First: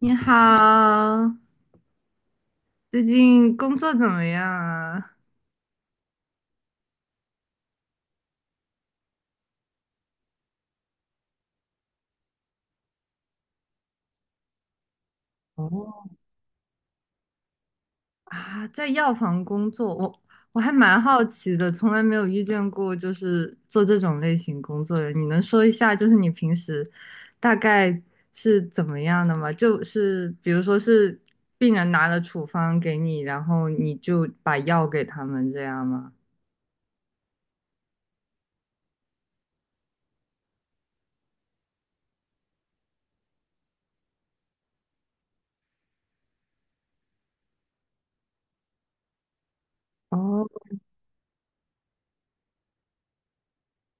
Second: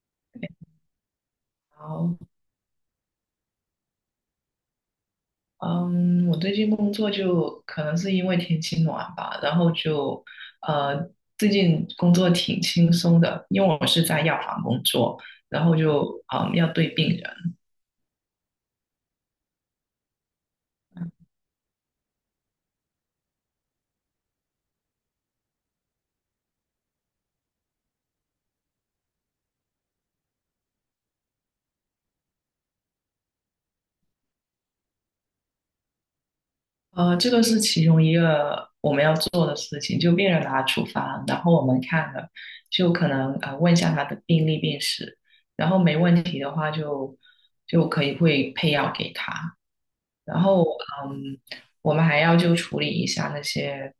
你好，好，最近工作怎么样啊？嗯，我最近工作就可能是因为天气暖吧，然后呃，最近工作挺轻松的，因为我是在药房工作，然后哦，就要对病人。啊，在药房工作，我还蛮好奇的，从来没有遇见过就是做这种类型工作的人。你能说一下，就是你平时大概是怎么样的吗？就是比如说是病人拿了处方给你，然后你就把药给他们这样吗？这个是其中一个我们要做的事情，就病人拿处方，然后我们看了，就可能问一下他的病历病史，然后没问题的话就可以会配药给他，然哦，后嗯，我们还要就处理一下那些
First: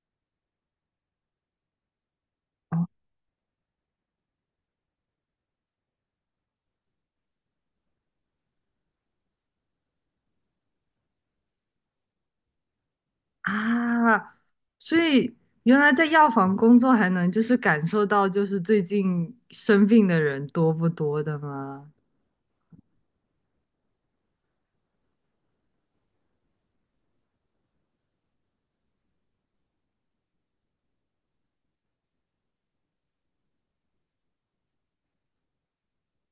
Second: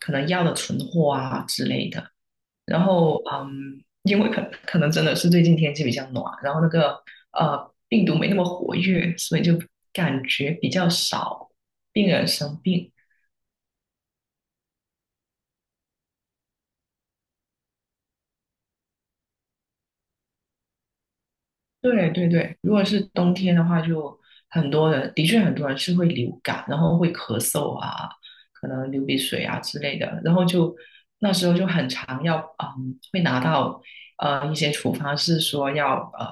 可能药的存货啊之类的。然哦，后嗯，因为可能真的是最近天气比较暖，然后那个病毒没那么活跃，所以就感觉比较少病人生病。啊，所以原来在药房工作还能就是感受到就是最近生病的人多不多的吗？对对对，如果是冬天的话，就很多人，的确很多人是会流感，然后会咳嗽啊，可能流鼻水啊之类的，然后就那时候就很常要，嗯，会拿到一些处方是说要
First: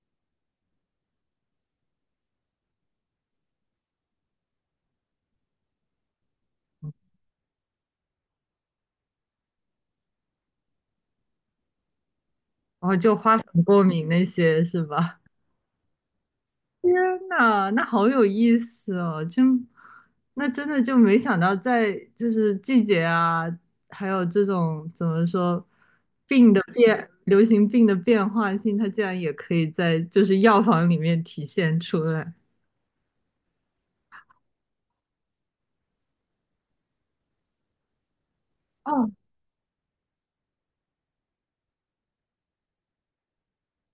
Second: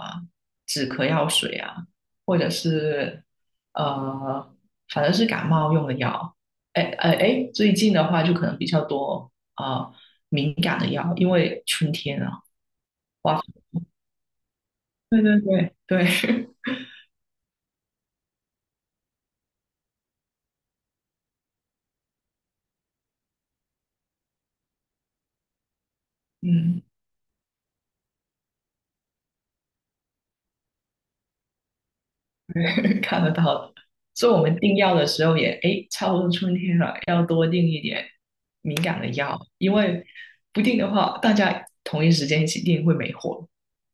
止咳药水啊，或者是呃反正是感冒用的药。哎哎哎，最近的话就可能比较多啊、敏感的药，因为春天啊。然后就花粉过敏那些是吧？对对对对，天呐，那好有意思哦！真，那真的就没想到在就是季节啊，还有这种怎么说 病的嗯。变，流行病的变化性，它竟然也可以在就是药房里面体现出来。看得到的。所以我们订药的时候也，哎，差不多春天了，要多订一点敏感的哦，药，因为不定的话，大家同一时间一起订会没货。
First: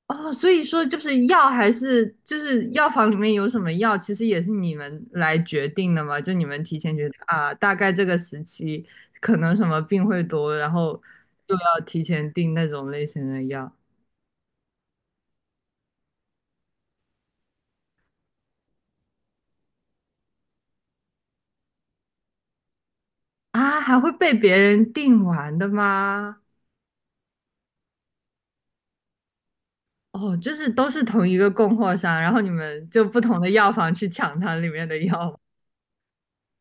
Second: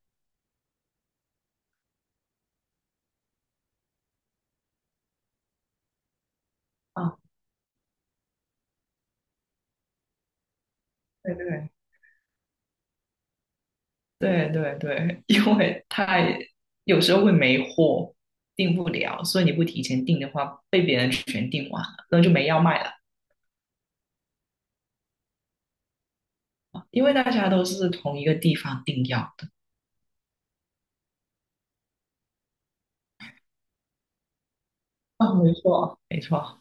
哦，所以说就是药还是就是药房里面有什么药，其实也是你们来决定的嘛？就你们提前觉得啊，啊，大概这个时期可能什么病会多，然后对就对要提前订那种类型的药对对对，因为太有时候会没货，订不了，所以你不提前订的话，被别人全订完了，那就没药卖了。啊，还会被别人订完的吗？因为大家都是同一个地方订药的。哦，就是都是同一个供货商，然后你们就不同的药房去抢它里面的啊，药。没错。没错，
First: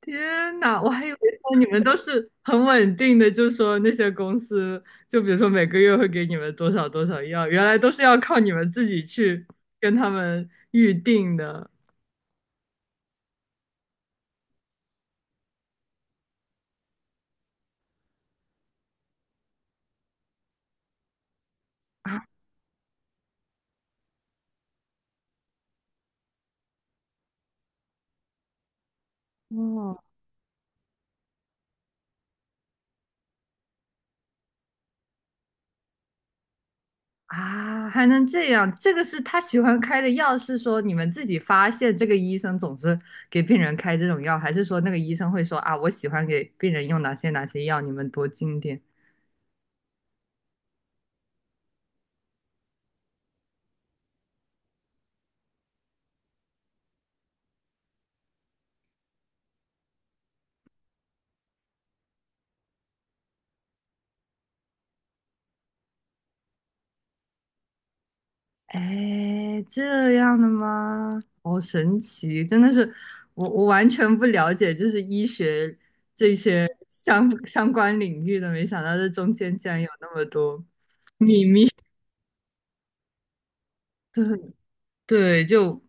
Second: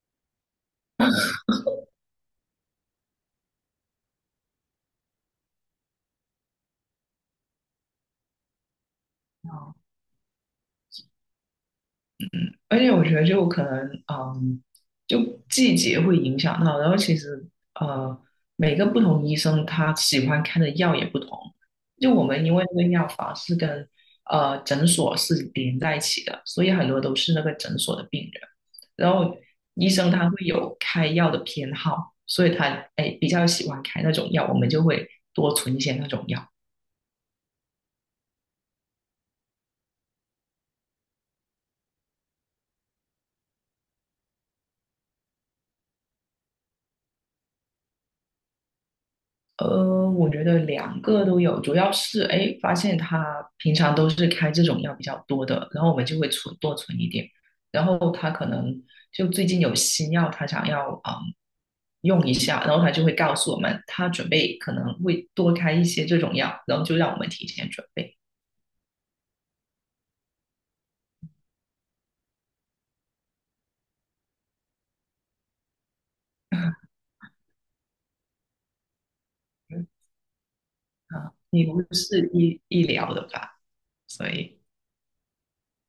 天呐，我还以为说你们都是很稳定的，就说那些公司，就比如说每个月会给你们多少多少药，原来都是要靠你们自己去哦。跟他们预定的而且我觉得就可能，嗯，就季节会影响到，然后其实呃，每个不同医生他喜欢开的药也不同。就啊。我们因为那个药房是跟诊所是连在一起的，所以很多都是那个诊所的病人。然后医哦生他会有开药的偏好，所以他哎比较喜欢开那种药，我们就会多存一些那种药。啊，还能这样？这个是他喜欢开的药，是说你们自己发现这个医生总是给病人开这种药，还是说那个医生会说啊，我喜欢给病人用哪些哪些药，你们多进点？呃，我觉得两个都有，主要是哎，发现他平常都是开这种药比较多的，然后我们就会多存一点，然后他可能就最近有新药，他想要用一下，然后他就会告诉我们，他准备可能会多开一些这种药，然后就让我们提前准备。哎，这样的吗？好神奇，真的是我完全不了解，就是医学这些 相关领域的，没想到这中间竟然嗯有那么多啊，秘你密。不是医疗的吧？所对以对，就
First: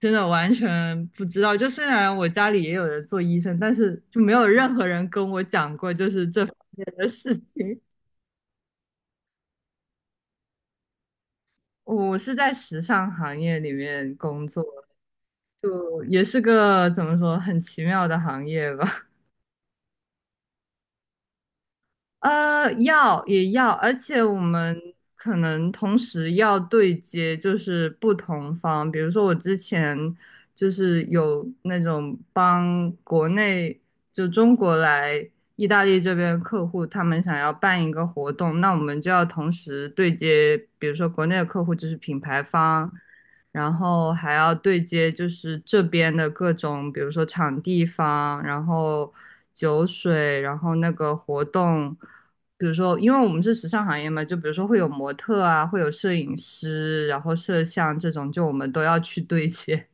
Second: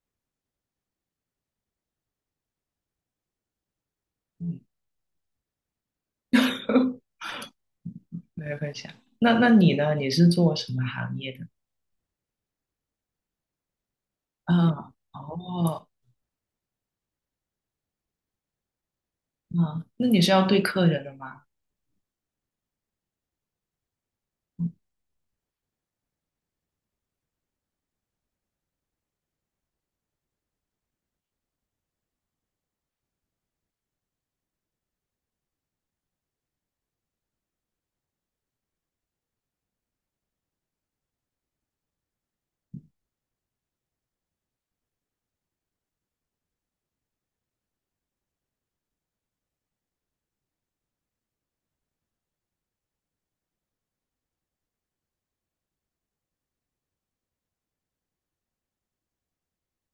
真的完全不知道。就虽然我家里也有人做医生，但是就没有嗯，任何人跟我讲过就是这方面的 事情。没有分享。那那你呢？你是做什么行业的？我是在时尚行业里面工作，啊，哦。就也是个怎么说很奇妙的行业吧。啊，那你是要对客人的吗？要也要，而且我们可能同时要对接，就是不同方。比如说，我之前就是有那种帮国内就中国来意大利这边的客户，他们想要办一个活动，那我们就要同时对接，比如说国内的客户就是品牌方，然后还要对接就是这边的各种，比如说场地方，然后酒水，然后那个活动，比如说，因为我们是时尚行业嘛，就比如说会有模特啊，会有摄影师，然后摄像这种，就我们都要去对接。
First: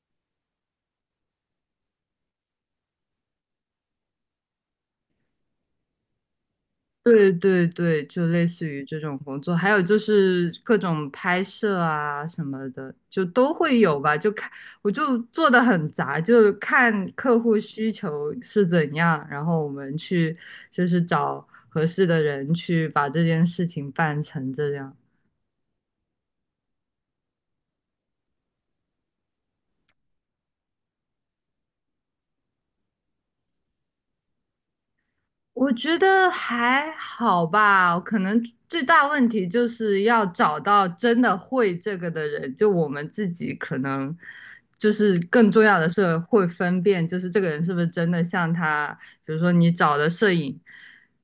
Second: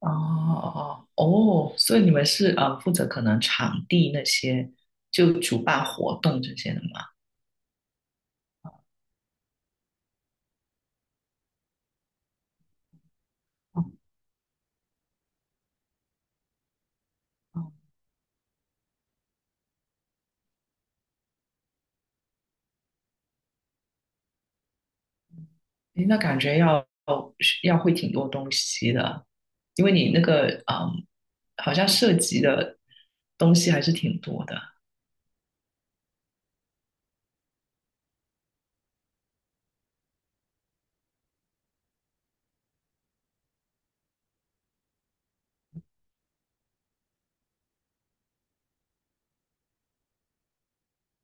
哦哦哦，所以你们是负责可能场地那些，就主办活动这些的吗？对对对，就类似于这种工作，还有就是各种拍摄啊什么的，就都会哦有吧。就看，我就做的很杂，就看客户哦，需求是怎样，然后我们去就是找合适的人去把这件事情办成这样。诶那感觉要会挺多东西的，因为你那个嗯，好像涉及的东西还是挺多的。我觉得还好吧，可能最大问题就是要找到真的会这个的人。就我们自己可能就是更重要的是会分辨，就是这个人是不是真的像他，比如说你找的摄影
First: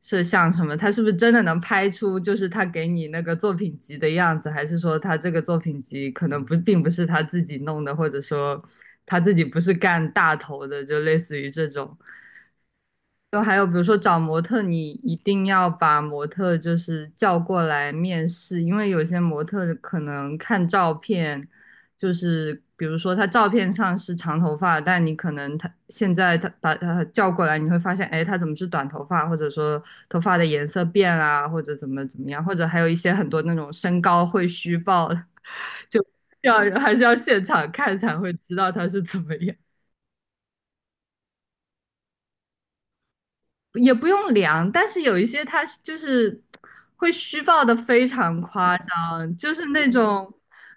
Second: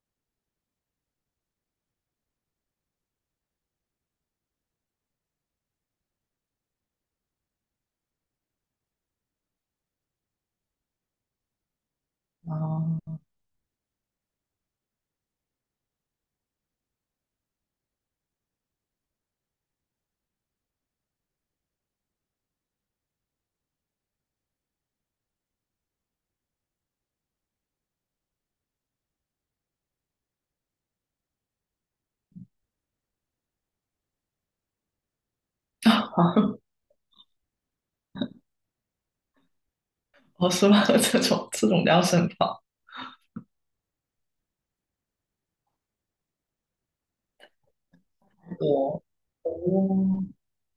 摄像什么，他是不是真的能拍出就是他给你那个作品集的样子，还是说他这个作品集可能不并不是他自己弄的，或者说他自己不是干大头的，就类似于这种。哦，就还有比如说找模特，你一定要把模特就是叫过来面试，因为有些模特可能看照片，就是比如说他照片上是长头发，但你可能他现在他把他叫过来，你会发现，哎，他怎么是短头发，或者说头发的颜色变啦，或者怎么怎么样，或者还有一些很多那种身高会虚报的，就 要还是要现场看才会知道他是怎么样。我说这种这种比较深也不用量，但是有一些他就是会虚报的非常夸我张，就是那哦，种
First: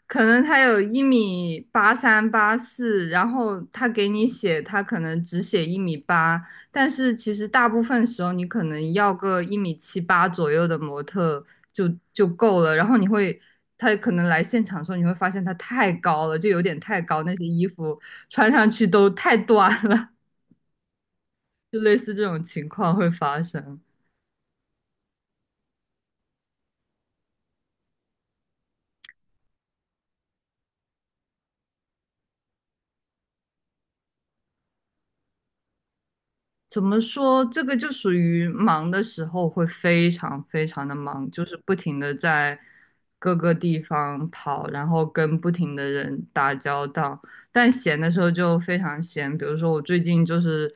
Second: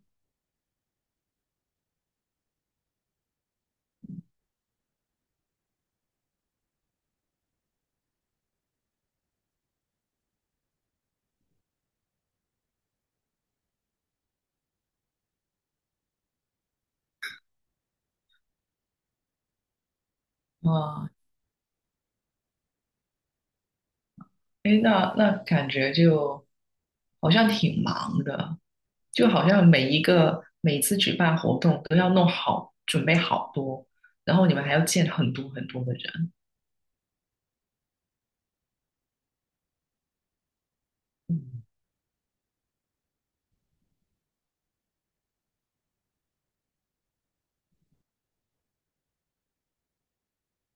可能他有1米83、84，然后他给你写他可能只写一米八，但是其实大部分时候你可能要个1米78左右的模特就够了，然后你会。他可能来现场的时候，你会发现他太高了，就有点太高，那些衣服穿上去都太短了，啊。就类似这种情况会发生。哎，那那感觉就好像挺忙的，就好像每一个每次举办活动都要弄好，准备好多，然后你们还要见很多很多的人。怎么说？这个就属于忙的时候会非常非常的忙，就是嗯，不停的在各个地方跑，然后跟不停的人打交道。但闲的时候就非常闲，比如说我最近就是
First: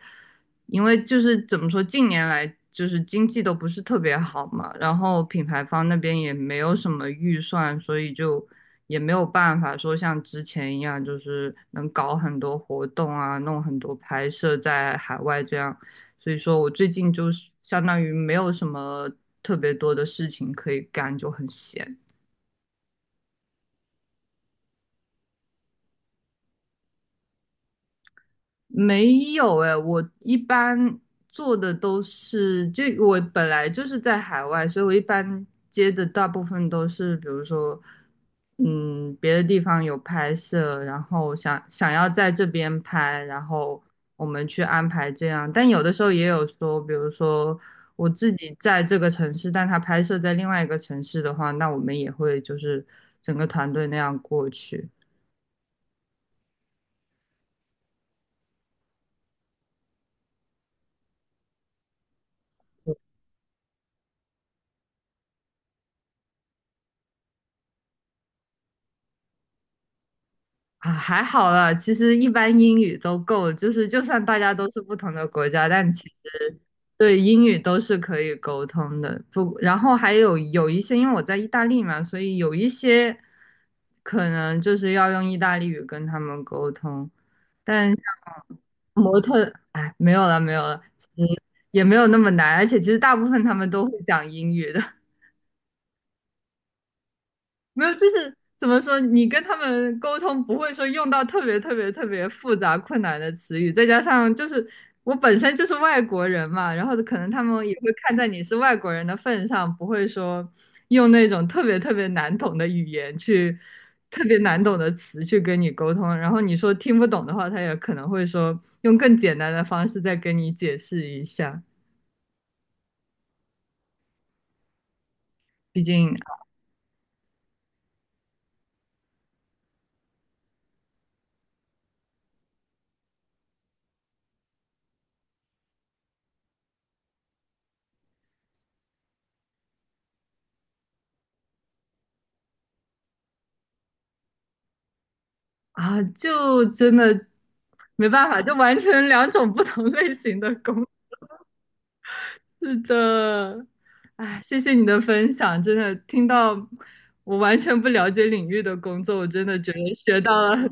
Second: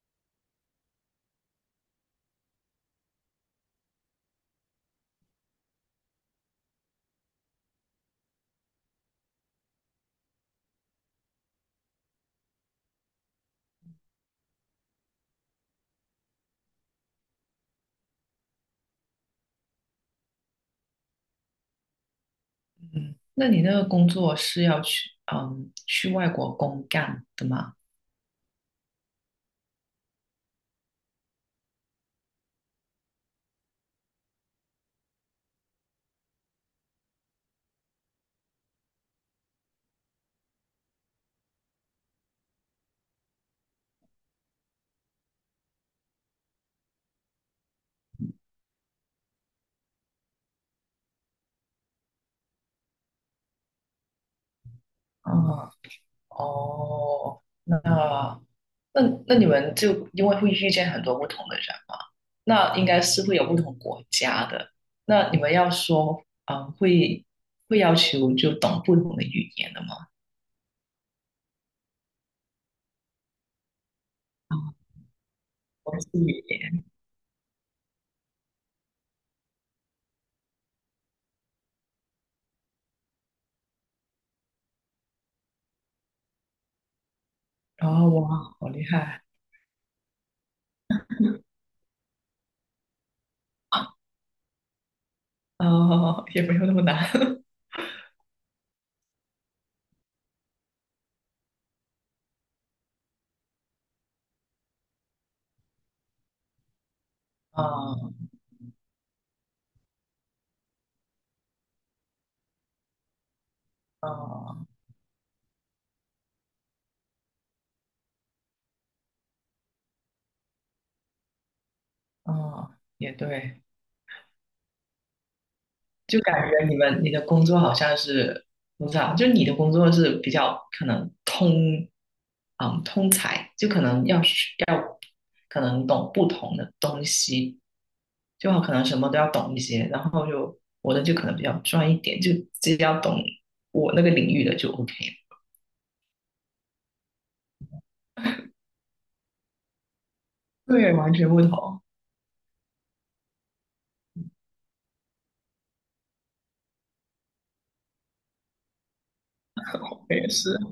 因为就是怎么说，近年来就是经济都不是特别好嘛，然后品牌方那边也没有什么预算，所以就也没有办法说像之前一样，就是能搞很多活动啊，弄很多拍摄在海外这样。所以说我最近就是相当于没有什么特别多的事情可以干，就很闲。嗯，那你那个工作是要去去外国公干的吗？没有哎，我一般做的都是，就我本来就是在海外，所以我一般接的大部分都是，比如说，嗯，别的地方有拍摄，然后想要在这边拍，然后我们去安排这样。但有的时候也有说，比如说我自己在这个城市，但他拍摄在另外一个城市的话，那我们也会就是整个团队那样过去。嗯啊，哦，那那那你们就因为会遇见很多不同的人嘛，那应该是会有不同国家的。那你们要说，嗯，会要求就懂不同的语言的吗？啊，还好啦，其实一般英语都够就是就算大家都是啊、不同的国家，但我其是语实言，对英语都是可以沟通的。不，然后还有一些，因为我在意大利嘛，所以有一些可能就是要用意大利语跟他们沟通，但像哦，哇，好厉模害特，哎，没有了，没有了，其实也没有那么难，而且其实大部分他们啊！都会讲英语的。哦，也没有那么难。没有，就是怎么说，你跟他们沟通不会说用到特别特别特别复杂困难的词语，再加上就是我本身就是外国人嘛，然后可能他们也会看在啊你是外国人的份上，不会说用那种特别特别难懂的语言去特别难啊懂的词去跟你沟通，然后你说听不懂的话，他也可能会说用更简单的方式再跟你解释一下，啊，也对。毕竟就感觉你们你的工作好像是我不知道，就你的工作是比较可能通，嗯，通才，就可能要学要可能懂不同的东西，就好，可能什么都要懂一些，然后就我的就可能比较专一点，就只要懂我那个领域的就 OK。啊，就真的没办法，就完全两种不同类型的工。对，完全不同，是的，哎，谢谢你的分享，真的听到我完全不了解领域的工作，我真的觉得我学也到是，了很。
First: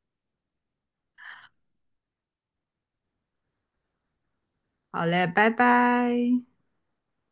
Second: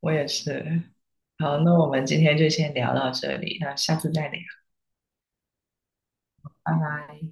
我也是。好，那我们今天就先聊到这里，那下次再聊，好嘞，拜拜。拜拜。